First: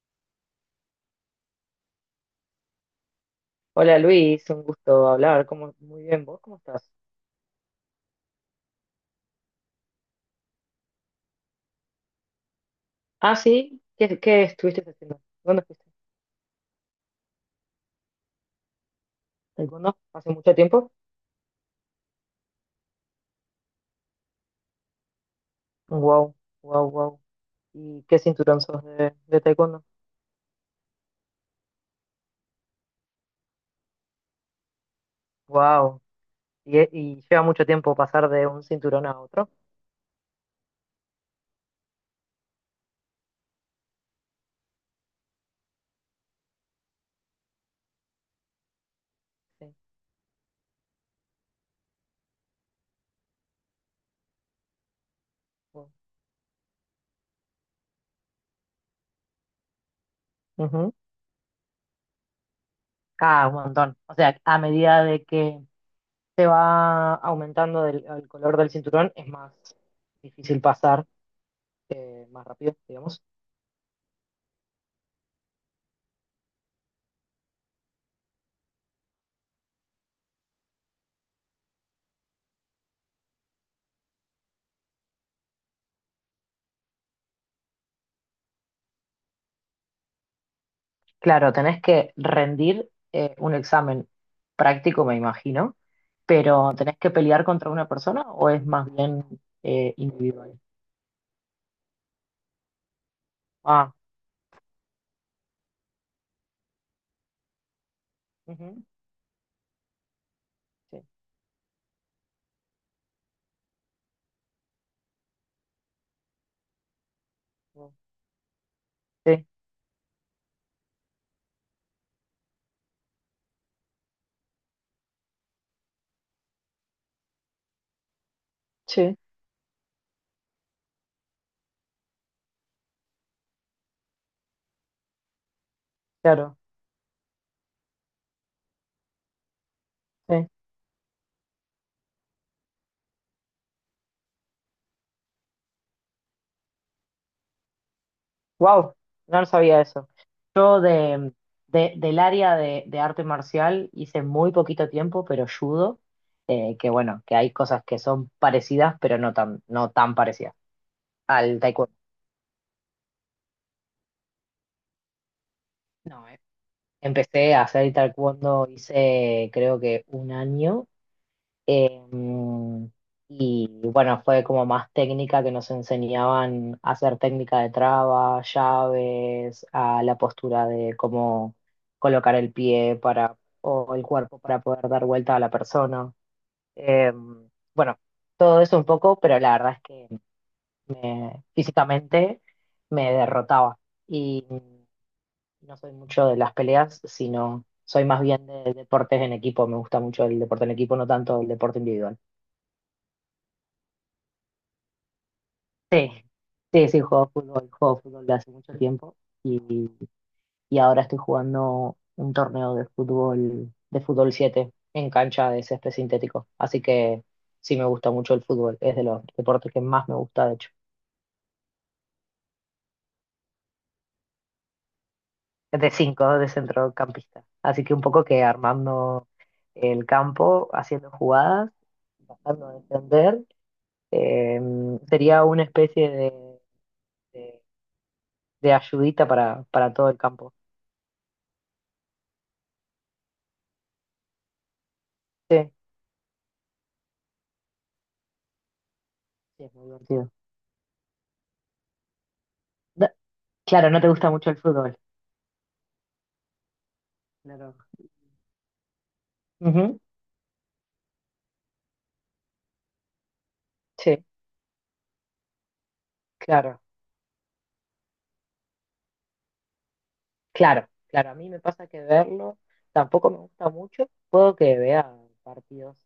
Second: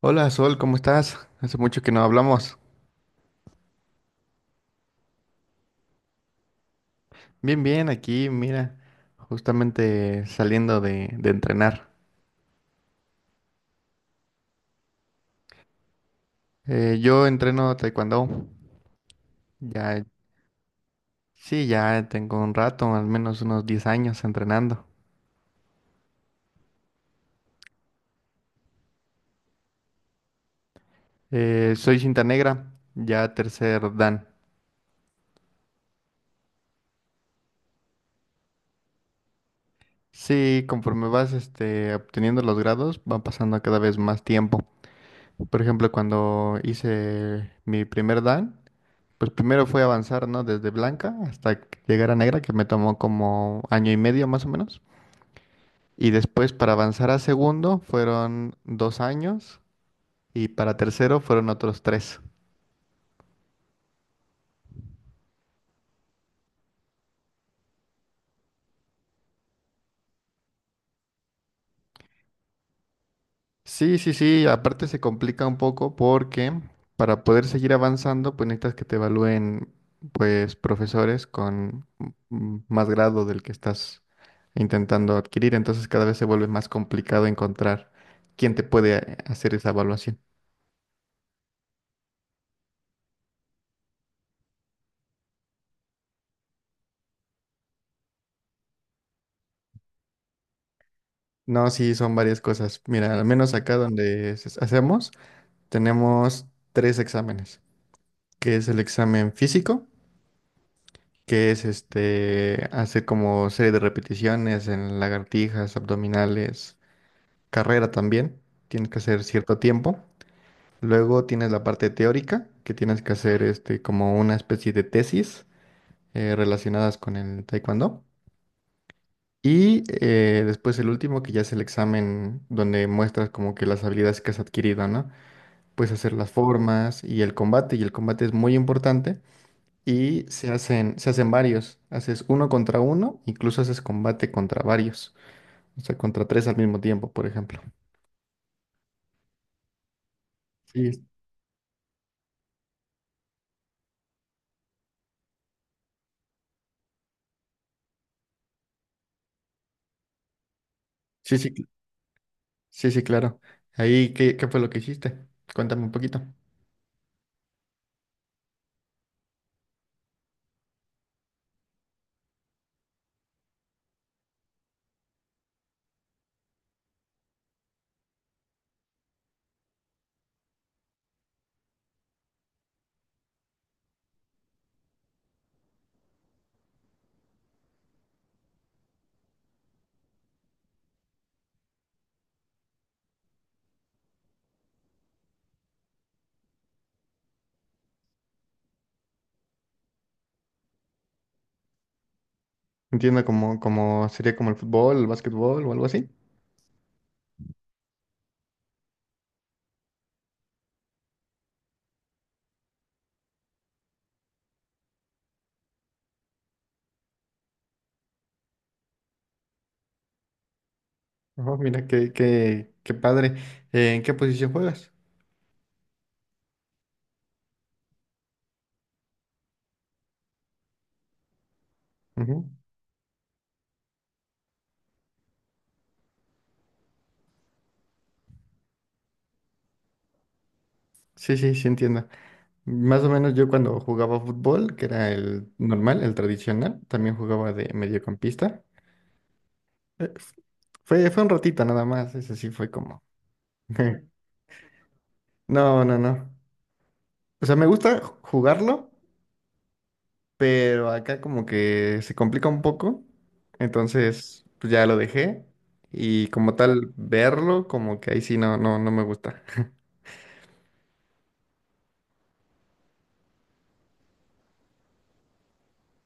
Hola Sol, ¿cómo estás? Hace mucho que no hablamos. Hola Luis, un gusto hablar. ¿Cómo? Muy bien, ¿vos cómo estás? Bien, bien, aquí, mira, justamente saliendo de entrenar. Ah, sí, ¿qué estuviste haciendo? ¿Dónde fuiste? Yo entreno taekwondo. ¿Taekwondo? Ya, ¿Hace mucho tiempo? sí, ya tengo un rato, al menos unos 10 años entrenando. Wow, wow, wow. ¿Y qué cinturón sos de taekwondo? Soy cinta negra, ya tercer dan. Wow. ¿Y lleva mucho tiempo pasar de un cinturón a otro? Sí, conforme vas obteniendo los grados, va pasando cada vez más tiempo. Por ejemplo, cuando hice mi primer dan. Pues primero Sí. fue avanzar, ¿no? Desde blanca hasta que llegar a negra, que me tomó como año y medio más o menos. Wow. Y después para avanzar a segundo fueron 2 años y para Ujú. tercero fueron otros tres. Ah, un montón. O sea, a medida de que se va aumentando el color del cinturón, es más difícil pasar, más rápido, digamos. Sí, sí, sí, aparte se complica un poco porque para poder seguir avanzando, pues necesitas que te evalúen, pues, profesores con más grado del que estás intentando adquirir. Entonces cada vez se vuelve más complicado encontrar quién te puede hacer esa evaluación. Claro, tenés que rendir un examen práctico, me imagino, pero ¿tenés que pelear contra una persona o es más bien individual? No, sí, son varias cosas. Mira, al menos acá Ah, donde hacemos, tenemos tres exámenes, que es el ujú, examen físico, sí, que es hacer como serie de repeticiones en lagartijas, abdominales, carrera wow, también, tienes que hacer sí, cierto tiempo. Luego tienes la parte teórica, que tienes que hacer como una especie de tesis relacionadas con el taekwondo. sí. Y después el último, que ya es el examen donde muestras como que las habilidades que has adquirido, ¿no? Pues hacer las Claro, formas y el combate es muy importante, y sí. Se hacen varios, haces uno contra uno, incluso haces combate contra varios, o sea, contra tres al mismo tiempo, por ejemplo. Wow, no sabía eso. Yo Sí, del área de arte marcial hice muy poquito tiempo, pero judo, que bueno, que hay cosas que son parecidas, pero no tan parecidas sí, sí, al taekwondo. sí, sí, claro. Ahí, ¿qué, qué fue lo que hiciste? Cuéntame un poquito. No, empecé a hacer taekwondo, hice creo que un año. em, y bueno, fue como más técnica que nos enseñaban a hacer técnica de traba, llaves, a la postura de cómo colocar el pie para, o el cuerpo para poder dar vuelta a la persona. Em, bueno, todo eso un poco, pero la verdad es que físicamente me derrotaba. Y no soy mucho de las peleas, sino soy más bien de deportes en equipo. Me gusta mucho el deporte en equipo, no tanto el deporte individual. Entiendo como, como sería como el fútbol, el básquetbol o algo así. Sí, sí, sí, juego fútbol de hace mucho tiempo y, y ahora estoy jugando un torneo de fútbol 7 en cancha de césped sintético. Así que sí me gusta mucho el fútbol, es de los deportes que más me gusta, de hecho. Ajá, mira, qué, qué, qué padre. ¿En qué posición juegas? Es de 5 de centrocampista. Así que un poco que armando el campo, haciendo jugadas, Ujú. tratando de defender. Eh, sería una especie de- de ayudita para todo el campo. Sí, sí, sí, entiendo. Más o menos yo cuando jugaba fútbol, que era el Sí, normal, el tradicional, también jugaba de mediocampista. sí, es muy Eh, divertido. fue un ratito nada más, eso sí fue como. Da- claro, no te gusta mucho el fútbol. No, no, no. O sea, me Claro. gusta jugarlo, Ujú, pero acá como que se complica un poco. sí, Entonces, pues ya lo dejé. Y como claro, tal, verlo, como que ahí sí no, no, no me gusta. claro, claro. A mí me pasa que verlo tampoco me gusta mucho. Puedo que vea partidos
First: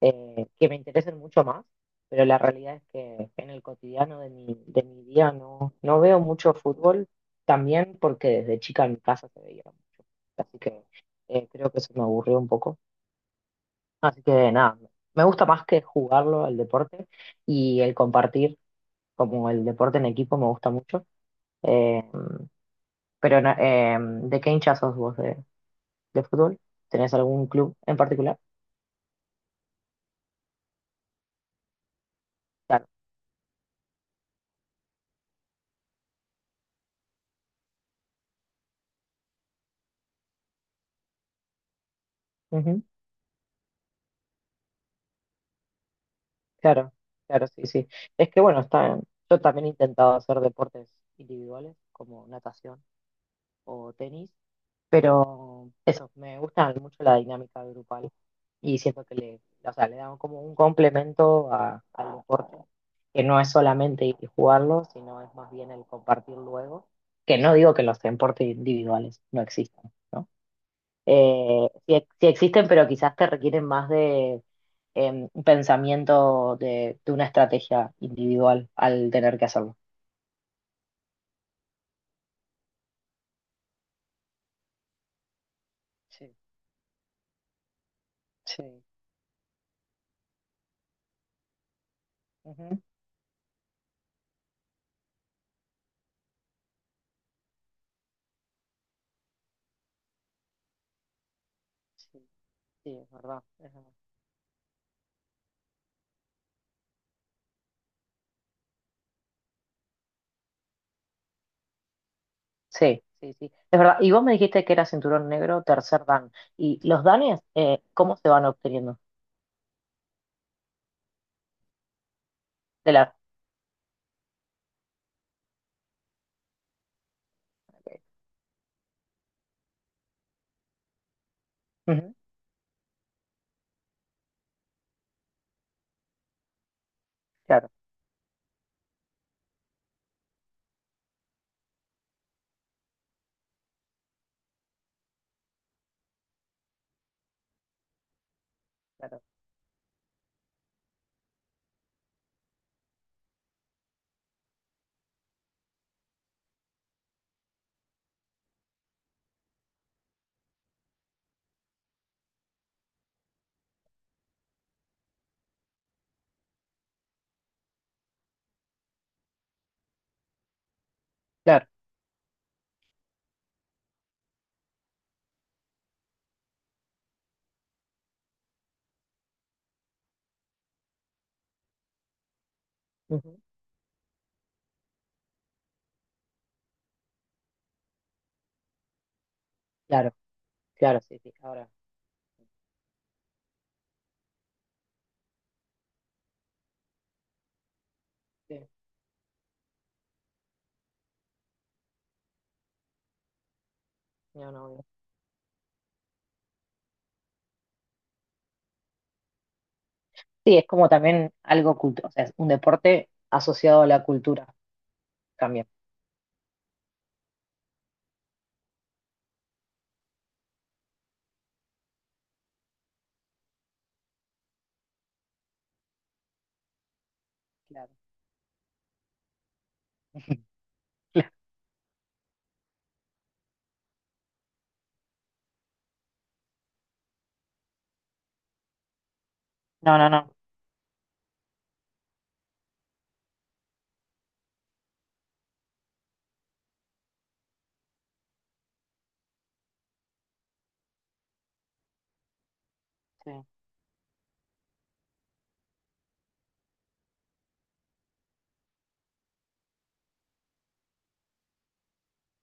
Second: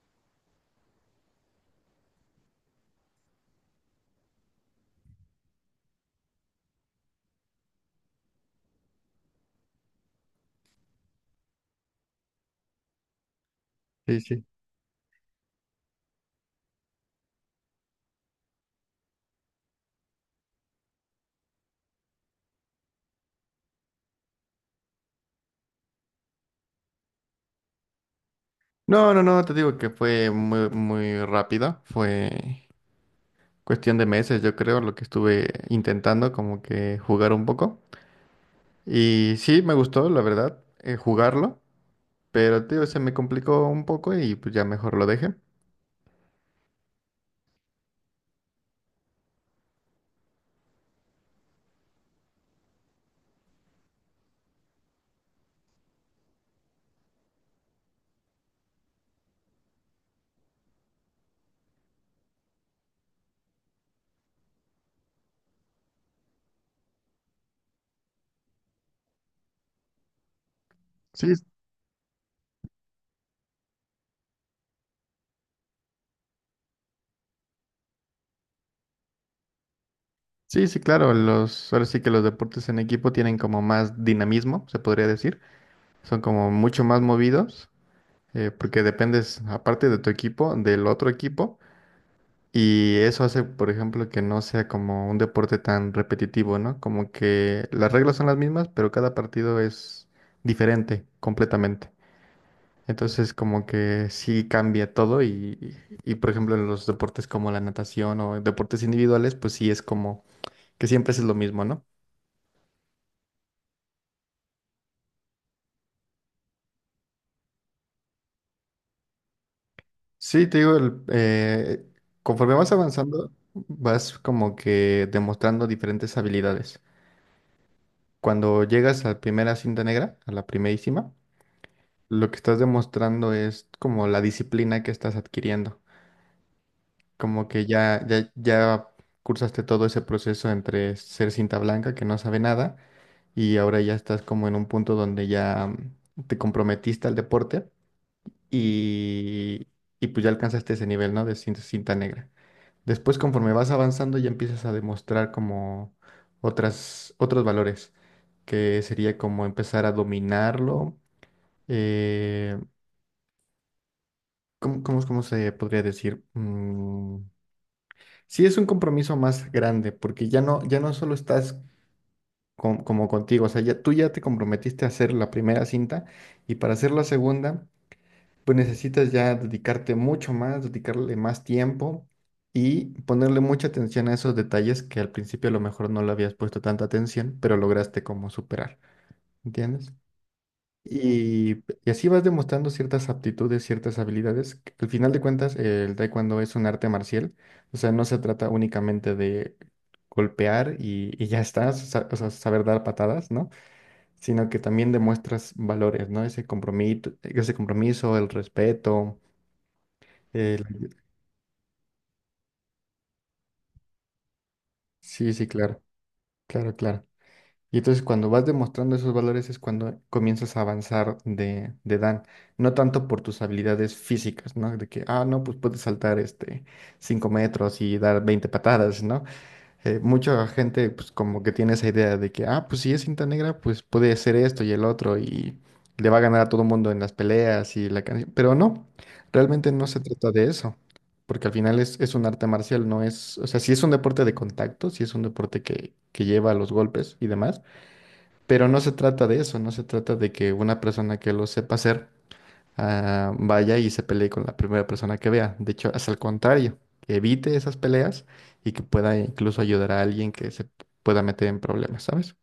que me interesen mucho más, pero la realidad es que en el cotidiano de mi día no veo mucho fútbol, también porque desde chica en mi casa se veía mucho. Así que creo que eso me aburrió un poco. Sí, Así sí. que nada, me gusta más que jugarlo el deporte y el compartir, como el deporte en equipo me gusta mucho. Eh, pero ¿de qué hincha sos vos de fútbol? ¿Tenés algún club en particular? No, no, no, te digo que fue muy, muy rápido. Fue, Claro, cuestión de meses, yo creo, lo que estuve intentando como que jugar un poco. Y sí, me gustó, la verdad, jugarlo, pero ujú, tío, se me complicó un poco y pues ya mejor lo dejé. claro, claro, sí, sí. Es que bueno, está, yo también he intentado hacer deportes individuales como natación o tenis. Pero eso, me gusta mucho la dinámica grupal y siento que o sea, le dan como un complemento al deporte, que no es solamente ir y jugarlo, sino es más bien el compartir luego, que no digo que los deportes individuales no existan, ¿no? Sí, Sí, sí existen, pero quizás te requieren más de un pensamiento de una estrategia individual al tener que hacerlo. sí, sí, claro, los, ahora sí que los deportes en equipo tienen como más dinamismo, se podría decir. Son Sí, como mucho más movidos, sí. porque dependes, aparte de tu equipo, del otro equipo. Ujú. Y eso hace, por ejemplo, que no sea como un deporte tan repetitivo, ¿no? Como que las reglas son las mismas, pero cada partido es diferente completamente. Sí, sí, es Entonces, verdad. como que sí cambia todo y, por ejemplo, en los deportes como la natación o en deportes individuales, pues sí es como que siempre es lo mismo, ¿no? Sí, sí, sí. Es verdad. Y vos me dijiste que era cinturón negro, tercer dan. ¿Y los danes, cómo se van obteniendo? Sí, te digo, conforme vas De la... avanzando, vas como que demostrando diferentes habilidades. Cuando llegas a la primera cinta negra, a la primerísima, Ujú, lo que estás demostrando es como la disciplina que estás adquiriendo, como que claro, ya cursaste todo ese proceso entre ser cinta blanca que no sabe nada y ahora ya estás como en un punto donde ya te comprometiste al deporte claro, y, y pues ya alcanzaste ese nivel, ¿no? De cinta, cinta negra. Después, conforme vas avanzando, ya empiezas a demostrar como otras, otros valores, que sería como empezar a dominarlo. eh, ¿Cómo, cómo, cómo se podría decir? Sí es un compromiso más grande, porque ya no, ya no solo estás claro. Como contigo, o sea, ya, tú ya te comprometiste a hacer la primera cinta y para hacer la segunda, pues necesitas ya dedicarte mucho más, dedicarle más tiempo y ponerle Ujú, mucha atención a esos detalles que al principio a lo mejor no le habías puesto tanta atención, pero lograste como superar, ¿entiendes? claro, claro, sí, sí. Ahora. Y así vas demostrando ciertas aptitudes, ciertas habilidades, que al final de cuentas, el taekwondo es un arte marcial, o sea, no se trata Sí, únicamente de golpear y ya está, o sea, saber dar patadas, ¿no? Sino no, no, que no. también demuestras valores, ¿no? Ese compromiso, el respeto. Sí, es el- como también algo culto, o sea, es un deporte asociado a la cultura Sí, sí, también. claro, claro, claro. Y entonces cuando vas demostrando esos valores es cuando comienzas a avanzar de Dan, no tanto por tus habilidades físicas, ¿no? De que, ah, no, pues puedes saltar 5 metros Claro. y dar 20 patadas, ¿no? Mucha gente pues Claro. como que tiene esa idea de que, ah, pues si es cinta negra, pues puede hacer esto y el otro y le va a ganar a todo el mundo en las peleas y la canción, pero no, realmente no No, se no, trata no. de eso. Porque al final es un arte marcial, no es, o sea, si es un deporte de contacto, si es un deporte que lleva los golpes y demás, pero no se trata de eso, no se trata de que una persona que lo sepa hacer Sí. ah, vaya y se pelee con la primera persona que vea. De hecho, es al contrario, que evite esas peleas y que pueda incluso ayudar a alguien que se pueda meter en problemas, ¿sabes?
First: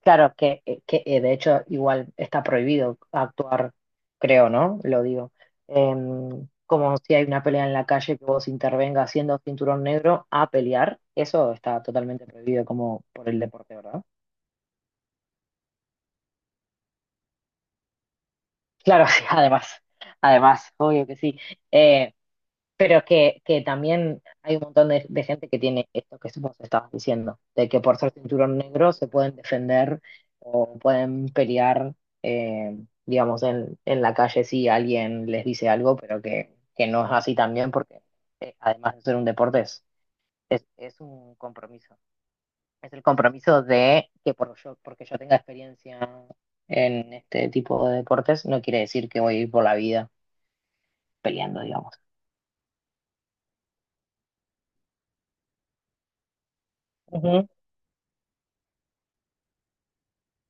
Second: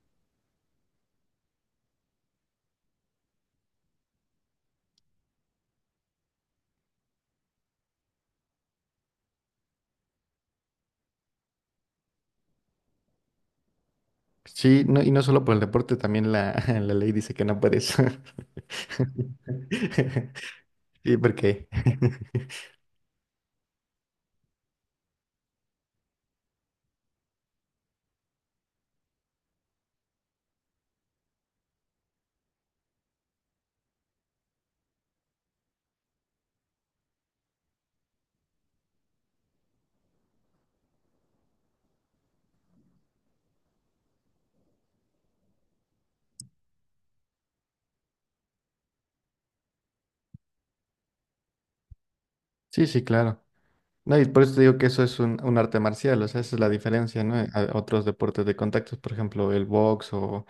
Claro, que de hecho igual está prohibido actuar, creo, ¿no? Lo digo. Como si hay una pelea en la calle que vos intervengas siendo cinturón negro a pelear, eso está totalmente prohibido como por el deporte, ¿verdad? Sí, no, y no solo por el deporte, también la, la ley dice que no puedes. Claro, sí, además, además, obvio Sí que sí. porque Eh, Pero que también hay un montón de gente que tiene esto que vos estabas diciendo, de que por ser cinturón negro se pueden defender o pueden pelear, eh, digamos, en la calle si alguien les dice algo, pero que no es así también, porque además de ser un deporte, es, es un compromiso. Es el compromiso de que porque yo tenga experiencia en este tipo de deportes, no quiere decir que voy a ir por la vida peleando, digamos. sí, sí, claro. No, y por eso te digo que eso es un arte marcial, o sea, esa es la diferencia, ¿no? Ujú. A otros deportes de contactos, por ejemplo, el box o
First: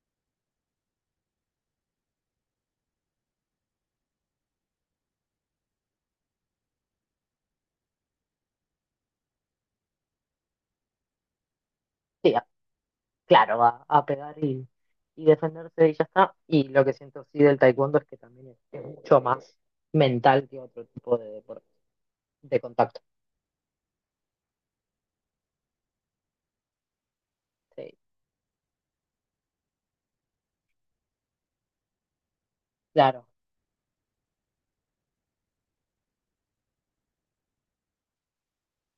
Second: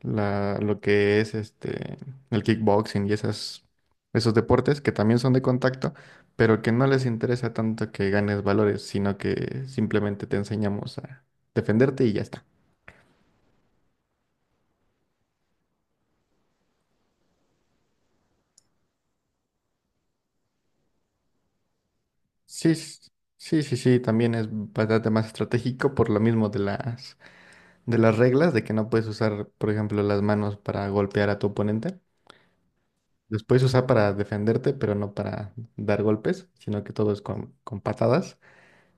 la, lo que es el kickboxing y esas, esos deportes que también son de contacto, pero que no les interesa tanto que ganes valores, sino que simplemente te enseñamos a defenderte y ya Sí, está. claro, a, pegar y defenderse y ya está. Y lo que siento sí del taekwondo es que también es mucho más mental que otro tipo de deporte, de Sí, contacto. Sí, sí, sí, también es bastante más estratégico por lo mismo Sí, de las reglas, de que no puedes usar, por ejemplo, las manos para golpear a tu oponente. claro, Los puedes usar para defenderte, pero no para dar golpes, sino que todo es con patadas.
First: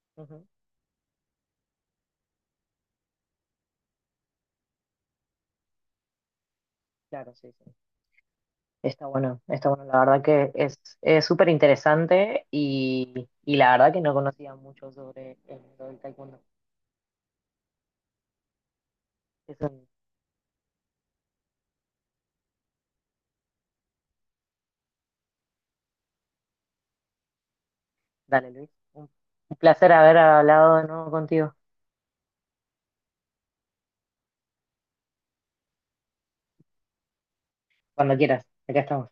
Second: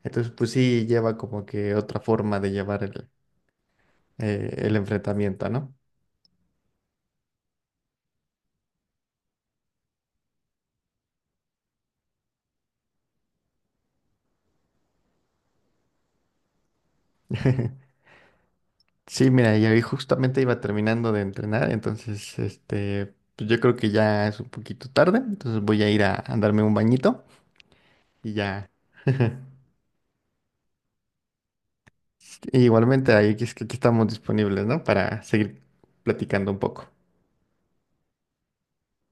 Entonces, ujú, pues sí, lleva como que otra forma de llevar el enfrentamiento, ¿no? claro, sí, sí. Está bueno, está bueno. La verdad que es súper interesante y la verdad que no conocía mucho sobre el mundo del taekwondo. Sí, mira, Es y ahí un- justamente iba terminando de entrenar, entonces, pues yo creo que ya es un poquito tarde, entonces voy a ir a darme un bañito y dale, Luis, ya. un, un placer haber hablado de nuevo contigo. Igualmente, ahí es que aquí estamos disponibles, ¿no? Para seguir platicando un poco. Cuando quieras, acá estamos.